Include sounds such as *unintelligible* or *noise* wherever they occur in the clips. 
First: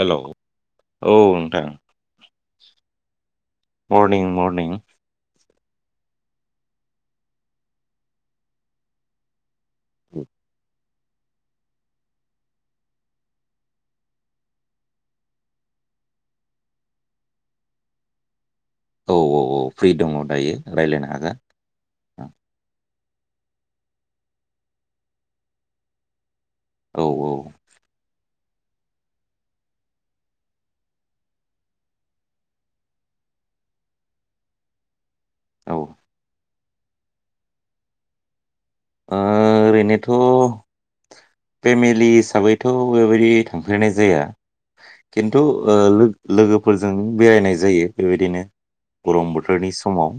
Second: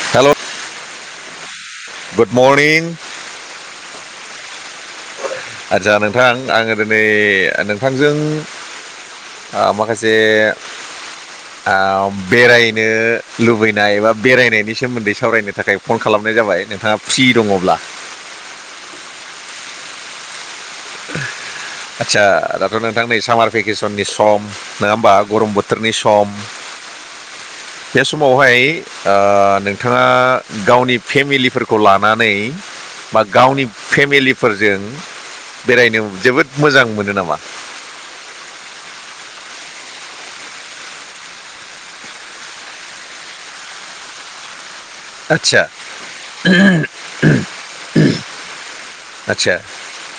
Hello hello औ नोंथां good morning morning. मरनिं आतसा नोंथां आङो दिनै नोंथांजों। आ माखासे आ बेरायनो लुबैनाय बा बेरायनायनि सोमोन्दै सावरायनो थाखाय फन खालाम खालामनाय जाबाय नोंथाङा फ्रि दङ'ब्ला। औ औ औ फ्रि दङ दायो रायज्लायनो हागोन। आदसा दाथ' नोंथां नै सामार भेकेसननि सम नङा होमबा गरम बोथोरनि सम औ औ। मावहाय ओ नोंथाङा गावनि फेमिलिफोरखौ लानानै बा गावनि फेमिलिफोरजों ओ बेरायनो जोबोद मोजां मोनो नामा ओरैनोथ' फेमिलि हिसाबैथ' बेबायदि थांफेरनाय जाया खिन्थु आदसा ओ लो- लोगोफोरजों बेरायनाय जायो बेबायदिनो गरम आदसा बोथोरनि समाव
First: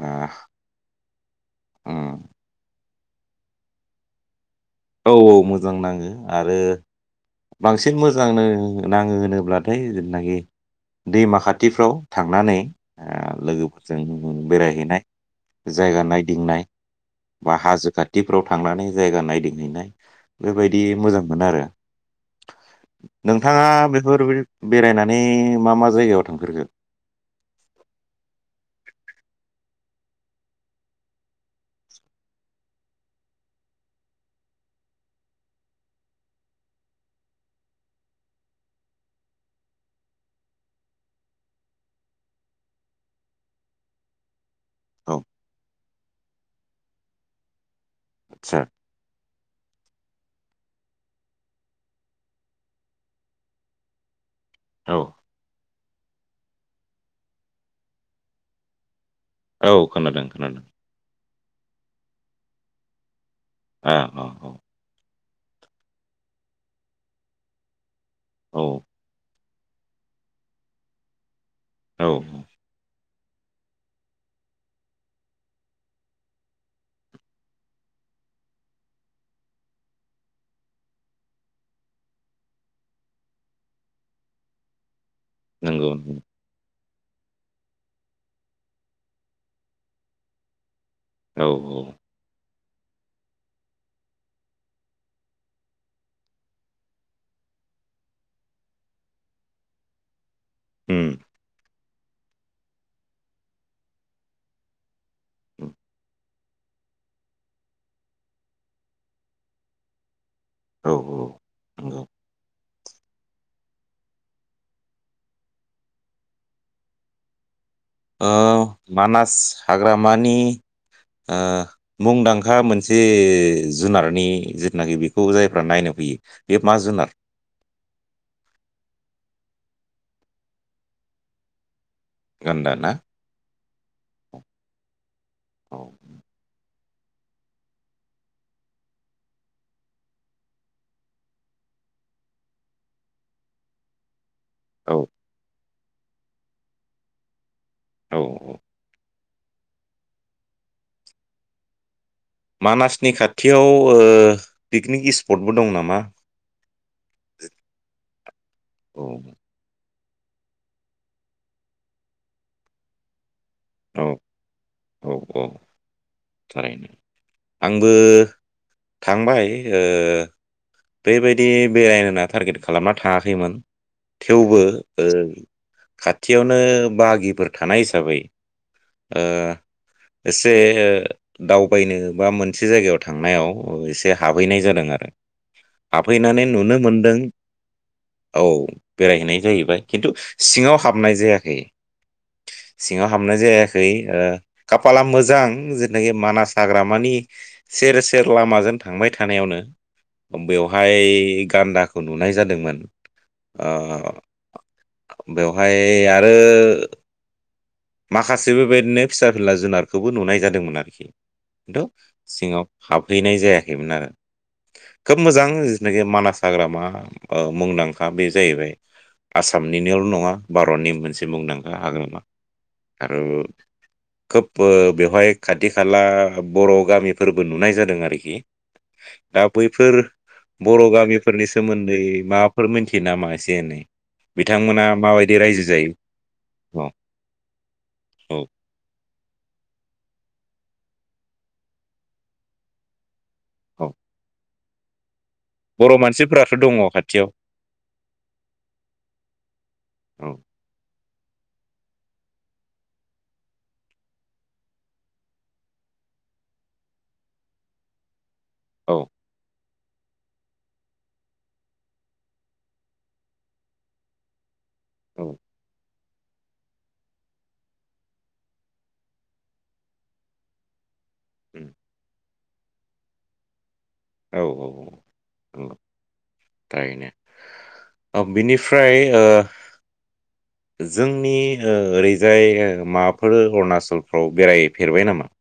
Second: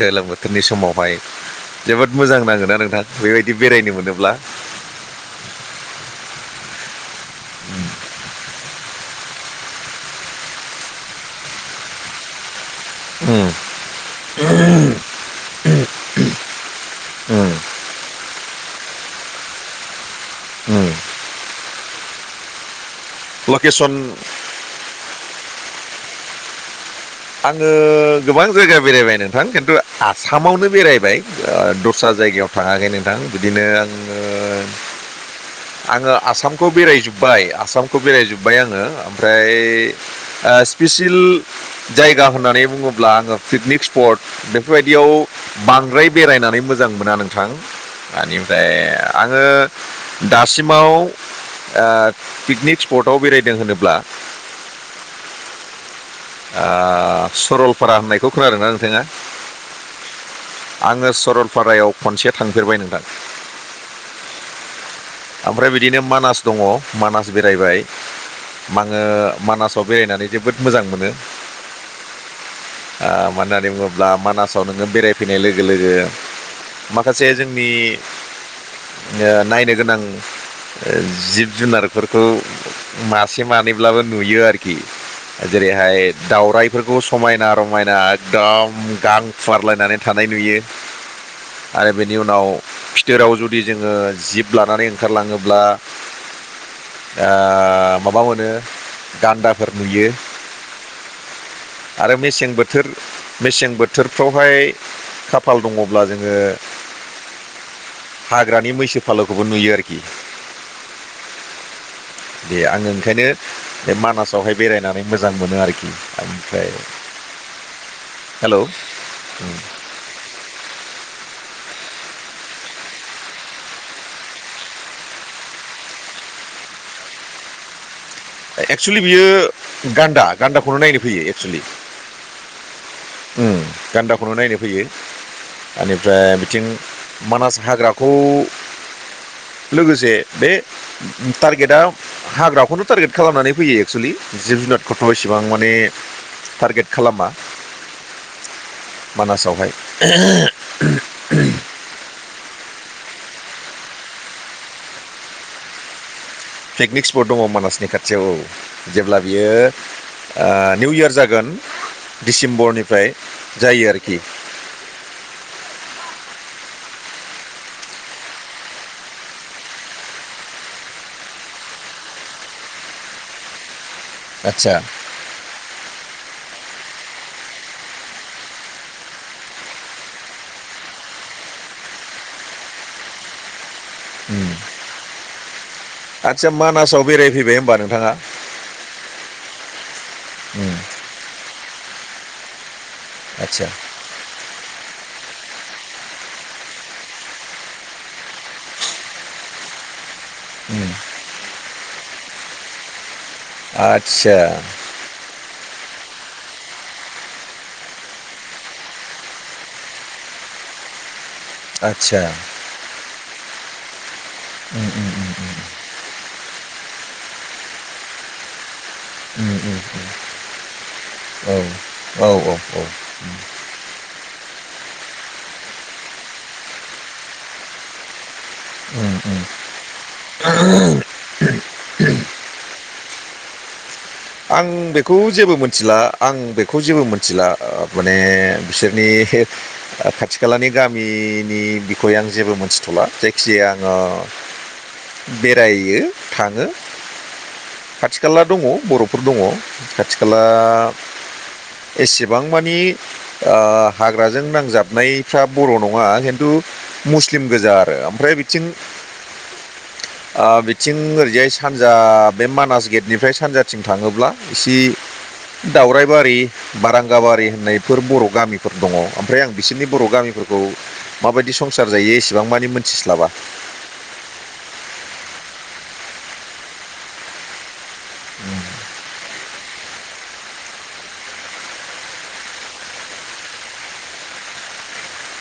गोलोम ओ बोथोरनि समावहाय जोबोद उम मोजां नांगोना नोंथां बेबायदि बेरायनो मोनोब्ला औ-औ मोजां नाङो आरो बांसिन मोजांनो नाङो होनोब्लाथाय जेनाखि दैमा खाथिफ्राव थांनानै ओ उम लोगोफोरजों बेरायहैनाय जायगा नायदिंनाय उम बा हाजो खाथिफ्राव थांनानै जायगा नायदिंहैनाय बेबायदि उम मोजां मोनो आरो नोंथाङा लकेसन बेफोर बेरायनानै मा-मा जायगायाव थांफेरखो आङो गोबां जायगा बेरायबाय नोंथां खिन्थु आसामावनो बेरायबाय ओ दस्रा जायगायाव थाङाखै नोंथां बिदिनो आङो ओ आङो आसामखौ बेरायजोब्बाय -आसामखौ बेरायजोब्बाय आङो ओमफ्राय ओ स्पिसिल जायगा होननानै बुङोब्ला आङो पिकनिक स्पट बेफोरबायदियाव औ बांद्राय बेरायनानै मोजां मोजां मोना नोंथां ब आदसा आनिफ्राय आङो दासिम माव ओ पिकनिक स्पटआव बेरायदों होनोब्ला औ। ओ सरलपारा होननायखौ खोनादोंना नोंथाङा? औ खोनादों-खोनादों। पारायाव खनसे थांफेरबाय नोंथां? ओ ह-ह ओमफ्राय बिदिनो मानास दङ मानास बेरायबाय औ माङो मानासाव बेरायनानै जोबोद मोजां मोनो औ ओ मानो होननानै बुङोब्ला मानासाव नोङो बेरायफैनाय लोगो-लोगो माखासे जोंनि ओ नायनो गोनां ओ जिब-जुनारफोरखौ मासे-मानैब्लाबो नुयो आरखि नंगौ जेरैहाय दावराय फोरखौ समायना रमायना एकदम गां खुवारलायनानै थानाय नुयो औ आरो बेनि उनाव फिथोराव जुदि जोङो जिब लानानै ओंखारलाङोब्ला ओ माबा मोनो गान्दाफोर नुयो उम आरो मेसें बोथोर-मेसें बोथोरफ्रावहाय खाफाल दङब्ला जोङो हाग्रानि मैसो फालोखौबो नुयो आरोखि औ -औ दे आङो ओंखायनो बे मानासावहाय बेरायनानै मोजां मोनो आरोखि ओमफ्राय *inaudible* ओ हेलौ मानास हाग्रामानि ओ मुंदांखा मोनसे जुनारनि जिथनाखि बेखौ जायफ्रा नायनो फैयो बे मा जुनार एक्सुलि बियो गान्दा-गान्दाखौल' नायनो फैयो एक्सुलि गान्दा ना उम गान्दाखौनो नायनो फैयो औ बेनिफ्राय बिथिं मानास हाग्राखौ लोगोसे बे टारगेटआ हाग्राखौनो टारगेट खालामनानै फैयो एक्सेलि जिब औ जुनारखौथ' इसेबां माने टारगेट खालामा औ मानासावहाय मानासनि खाथियाव पिकनिक स्पटबो दं नामा पिकनिक स्पट दङ मानासनि खाथियाव औ जेब्ला बियो निउ इयार जागोन दिडिसेम्बरनिफ्राय औ औ औ बाराय आंबो थांबाय ओ बेबायदि बेरायनोना टारगेट खालामना थाङाखैमोन थेवबो आदसा खाथियावनो बागिफोर थानाय हिसाबै ओ एसे दावबायनो बा मोनसे जायगायाव थांनायाव औ एसे उम हाबहैनाय जादों आरो हाबफैनानै आदसा नुनो मानासाव मोनदों बेरायफैबाय होमबा नोंथाङा औ बेरायहैनाय जाहैबाय खिन्थु उम सिङाव हाबनाय जायाखै सिङाव हाबनाय आदसा जायाखै खाफाला मोजां जेनाखि मानास हाग्रामानि सेर सेर लामाजों थांबाय थानायावनो उम बेवहाय गान्दाखौ नुनाय जादोंमोन आदसा बेवहाय आरो माखासे बेबायदिनो फिसा फिला जुनारखौबो नुनाय जादोंमोन आरोखि खिन्थु आदसा सिङाव हाबहैनाय जायाखैमोन आरो उम उम खोब मोजां जिनाखि मानास हाग्रामा मुंदांखा बे जाहैबाय उम उम आसामनिनोल' नङा भारतनि मोनसे उम मुंदांखा हाग्रामा औ औ औ आरो खोब बेवहाय खाथि खाला बर' गामिफोरबो नुनाय जादों आरोखि उम उम दा बैफोर बर' गामिफोरनि सोमोन्दै माबाफोर मिथियो नामा एसे एनै आं बिथांमोना बेखौ माबायदि जेबो रायजो जायो मिथिला आं बेखौ औ जेबो मोनथिला माने औ बिसोरनि खाथि खालानि गामिनि बिखय आं जेबो मोनथिथ'ला जायखिजाया औ आङो बर' बेरायो मानसिफोराथ' थाङो दङ खाथियाव खाथि खाला दङ बर' फोर दङ खाथि औ खाला एसेबां मानि हाग्राजों नांजाबनायफ्रा बर' नङा खिन्थु मुस्लिम गोजा आरो ओमफ्राय बिथिं औ बिथिं ओरैजाय सानजा बे मानास गेटनिफ्राय सानजाथिं थाङोब्ला एसे औ दावराय बारि बारांगाबारि होननायफोर बर' गामिफोर दङ ओमफ्राय आं बिसोरनि बर' गामिफोरखौ माबायदि उम संसार जायो एसेबां मानि मोनथिस्लाबा औ औ औ नायैनो बिनिफ्राय ओ *inaudible* जोंनि ओरैजाय माबाफोरो अरुणाचलफ्राव बेरायफेरबाय नामा?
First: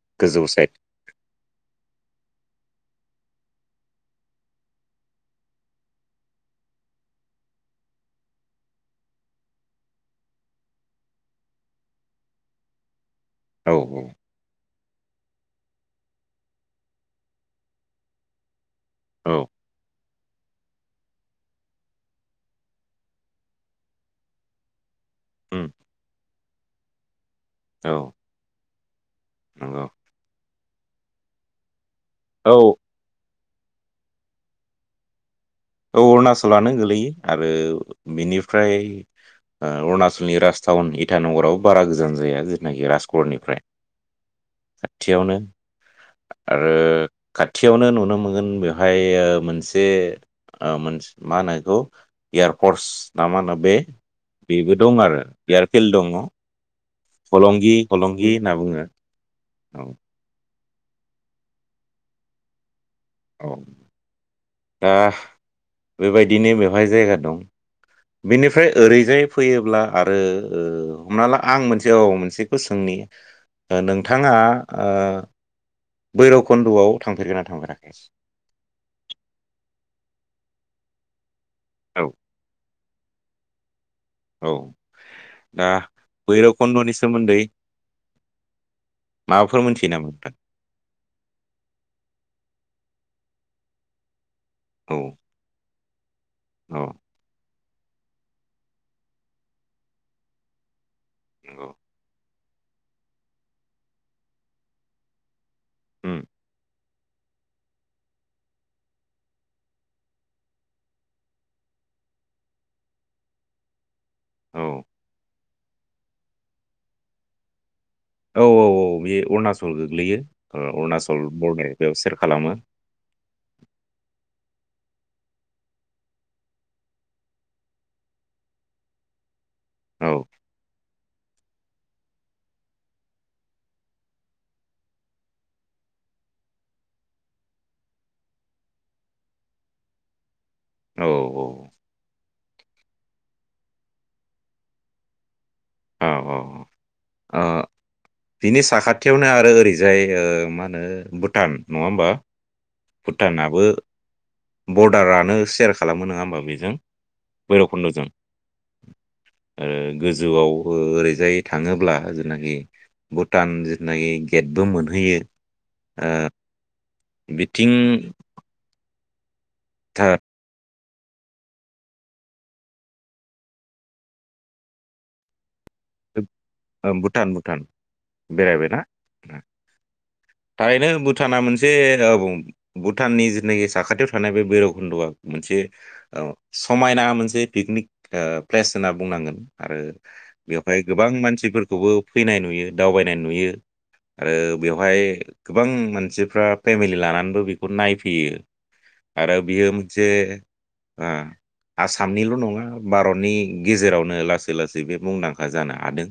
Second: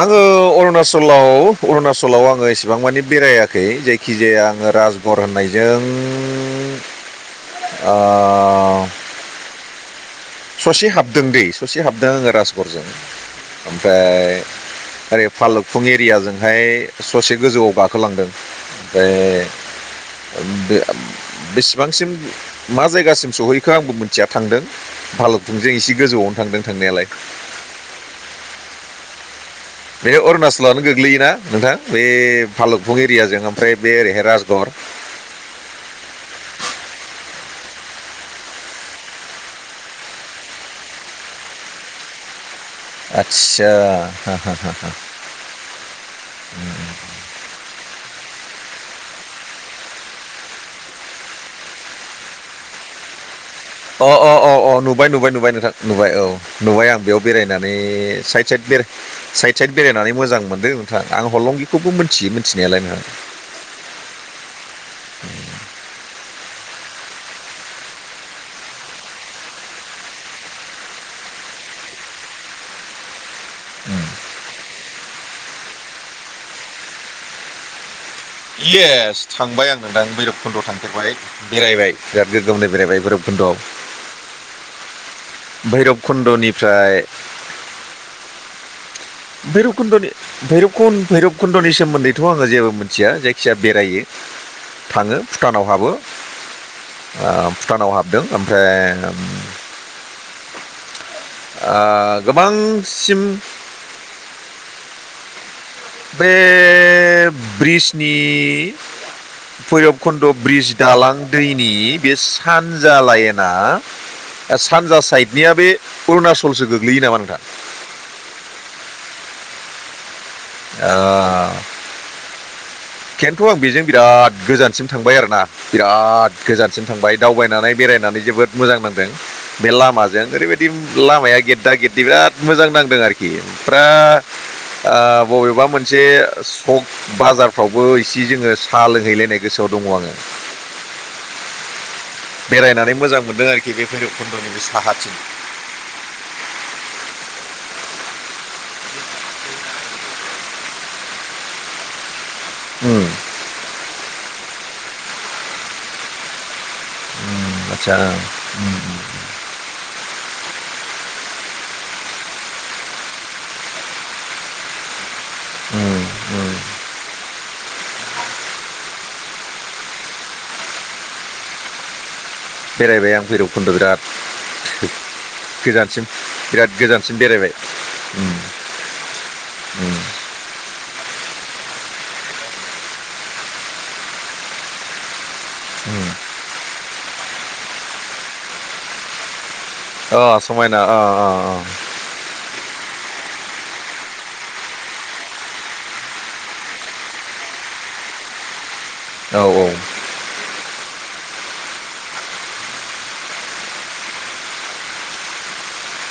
आङो गोजौ साइद अरुणचलाव अरुणचलाव आङो एसे बेसेबां मानि बेरायाखै जायखिजाया आङो राजबर होननायजों ओ ससे हाबदों दै ससे हाबदों आङो राजगरजों औ ओमफ्राय ओरै फालुफुं एरियाजोंहाय ससे गोजौआव गाखोलांदों। औ ओमफ्राय बे बेसेबांसिम मा जायगासिम सहैखो आंबो मिथिया थांदों। उम भालुखुंजों एसे गोजौआवनो थांदों थांनायालाय। औ नंगौ बे अरुणाचलावनो गोग्लैयोना नोंथां बे औ भालुफं एरियाजों आ ओमफ्राय बेे ओरैहाय रासगर। औ अरुणाचलानो गोलैयो आरो बिनिफ्राय ओ अरुणाचलनि राजथावन इटानगराव बारा गोजान जाया जेनाखि राजकरनिफ्राय आदसा खाथियावनो आरो खाथियावनो नुनो मोनगोन बे ओमफाय मोनसे मा होनो बेखौ एयारफर्स ना मा होनो बे अ अ अ अ बेबो दं नुबाय आरो नुबाय नुबाय नोंथां एयारफिल्ड दङ नुबाय औ नुबाय आं। बेयाव बेरायनानै हलंगि हलंगि साइद होनना साइ बे बुङो साइद साइद औ बेरायनानै मोजां मोनदों नोंथां आं हरलंगिखौबो मिथियो मिथिनायालाय। औ दा बेबायदिनो बेवहाय जायगा दं। बेनिफ्राय ओरैजाय फैयोब्ला आरो ओ हमना ला आं मोनसे औ मोनसेखौ सोंनि नि उम नोंथाङा ओ बैरकुन्द आव थांफेरगोना थांफेराखै? इस थांबाय आं नोंथां बैरब खुन्द थांफेरबाय बेरायबाय औ बिराद गोग्गोमनो बेरायबाय गोरबखुन्दआव। औ दा भैरब भैरब खन्द'नि कुन्दनिफ्राय सोमोन्दै माबाफोर मोनथियो नामा भैरबकुन्दनि नोंथां? भैर भैरबकुन्दनि सोमोन्दैथ आङो जेबो मोन थिया जायखिया बेरायो औ थाङो भुटानाव हाबो। औ भुटानाव हाबदों ओमफ्राय नंगौ आ गोबांसिम उम बे ब्रिसनि भैरबकुन्द ब्रिज दालां दैनि बे सानजा लाइनाआ। आ औ सानजा साइडनिया बे अरुणाचलसो गोग्लैयो नामा नोंथां? औ औ औ बे अरुणाचल गोग्लैयो अरुणचल बरडार बेयाव सेर खालामो। खिन्थु आं बेजों बिराद गोजानसिम थांबाय आरोना बिराद गोजानसिम थांबाय दावबायनानै बेरायनानै जोबोद मोजां नांदों। बे औ लामाजों ओरैबायदि लामाया गेददा गेददि बिराद मोजां नांदों आरोखि फुरा आ बबेबा मोनसे सक बाजार फ्रावबो इसे जोङो साहा लोंहैलायनाय गोसोआव दङ आङो। औ औ बेरायनानै मोजां मोन्दों आरोखि बे भैरबखुन्दनि बे साहाथिं। औ औ ओ। बिनि साखाथियावनो आरो ओरैजाय ओ मा होनो भुटान नङा होमबा। उम भुटानाबो बरडारानो सेयार खालामो नोंङा होमबा बेजों आदसा भैरबकुन्दजों आरो गोजौआव बो ओरैजाय थाङोब्ला जेनाखि भुटान जिनाखि गेटबो मोनहैयो। ओ ओ। थिं थोथ बेरायबाय आं भैरबखुन्द बिराद। गोजानसिम बिराद गोजानसिम भुटान बेरायबाय भुटान उम बेरायबायना उम थारैनो भुटाना मोनसे बुं भुटाननि जिनाखि साखाथियाव थानाय बे भैरबकुन्दआ। मोनसे उम औ समायना मोनसे पिकनिक ओ प्लेस होनना बुंनांगोन। आरो अ समायना बेवहाय अ गोबां अ मानसिफोरखौबो फैनाय नुयो दावबायनाय नुयो। आरो बेवहाय गोबां मानसिफ्रा फेमिलि लानानैबो बेखौ नायफैयो। आरो अ औ औ बियो मोनसे आ। आसामनिल नङा भारतनि गेजेरावनो लासै लासै बे मुंदांखा जानो हादों।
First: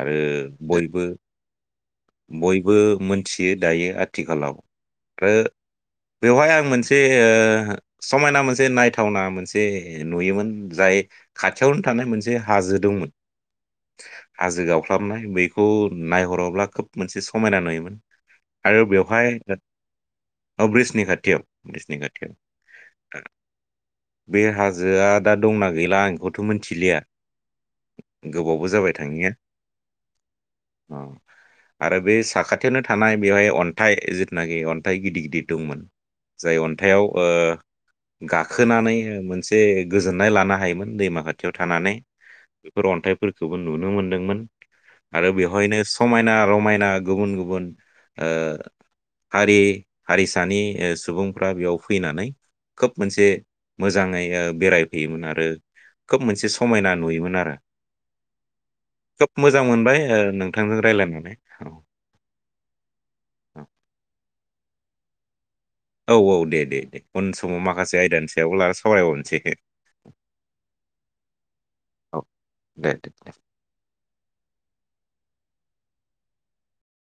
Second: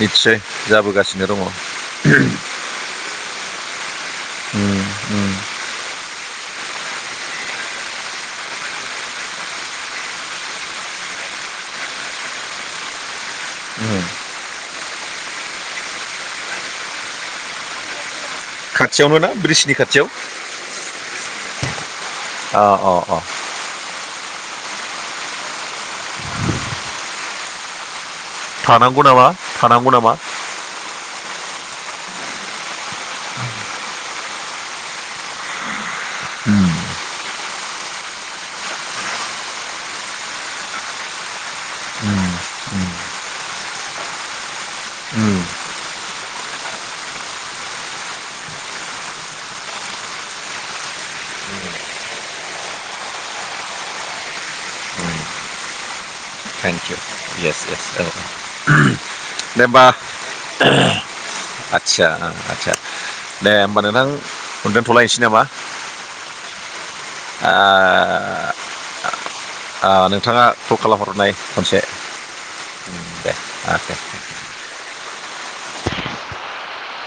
आरो बयबो जाबोगासिनो दङ बयबो मोनथियो दायो आथिखालाव उम आरो उम बेवहाय आं मोनसे ओ समायना मोनसे नायथावना मोनसे नुयोमोन जाय खाथियावनो थानाय मोनसे हा जो दंमोन। उम हाजो गावख्लाबनाय बैखौ नायहरोब्ला खोब मोनसे समायना नुयोमोन। आरो खाथियावनो बेवहाय ना ब्रिजनि खाथियाव औ ब्रिजनि खाथियाव ब्रिजनि खाथियाव अ अ अ ओ। बे हाजोआ दा दंना गैला आं एखौथ' मिथिलिया। गोबावबो जाबाय थानांगौ नामा थांङीया थानांगौ नामा अ आरो बे सा खाथियावनो थानाय बेवहाय अन्थाइ जिथुनोखि अन्थाइ गिदिर गिदिर दंमोन। जाय उम अन्थायआव ओ गाखोनानै मोनसे गोजोननाय लानो हायोमोन दैमा खा थियाव थानानै उम बेफोर अन्थाइफोरखौबो नुनो मोनदोंमोन। आरो उम बेवहायनो समायना-रमायना गुबुन-गुबुन ओ हारि-हारिसानि ओ सुबुंफ्रा बेयाव फैनानै खोब मोनसे मोजांङै ओ बेरायफैयोमोन आरो। खोब मोनसे थेंक समायना इउ नुयोमोन आरो। येस औ खोब मोजां दे बा *unintelligible* मोनबाय ओ नोंथांजों रायलायनानै औ आतसा-आतसा दे होमबा नोथां दोनथ'लायसै नामा? औ-औ दे-दे-दे उन ओ, समाव माखासे आयदानि सायाव ला सावरायबावनोसै खनसे खो। आ नोंथांङा कल खालामहरनाय खनसे। औ दे आ दे।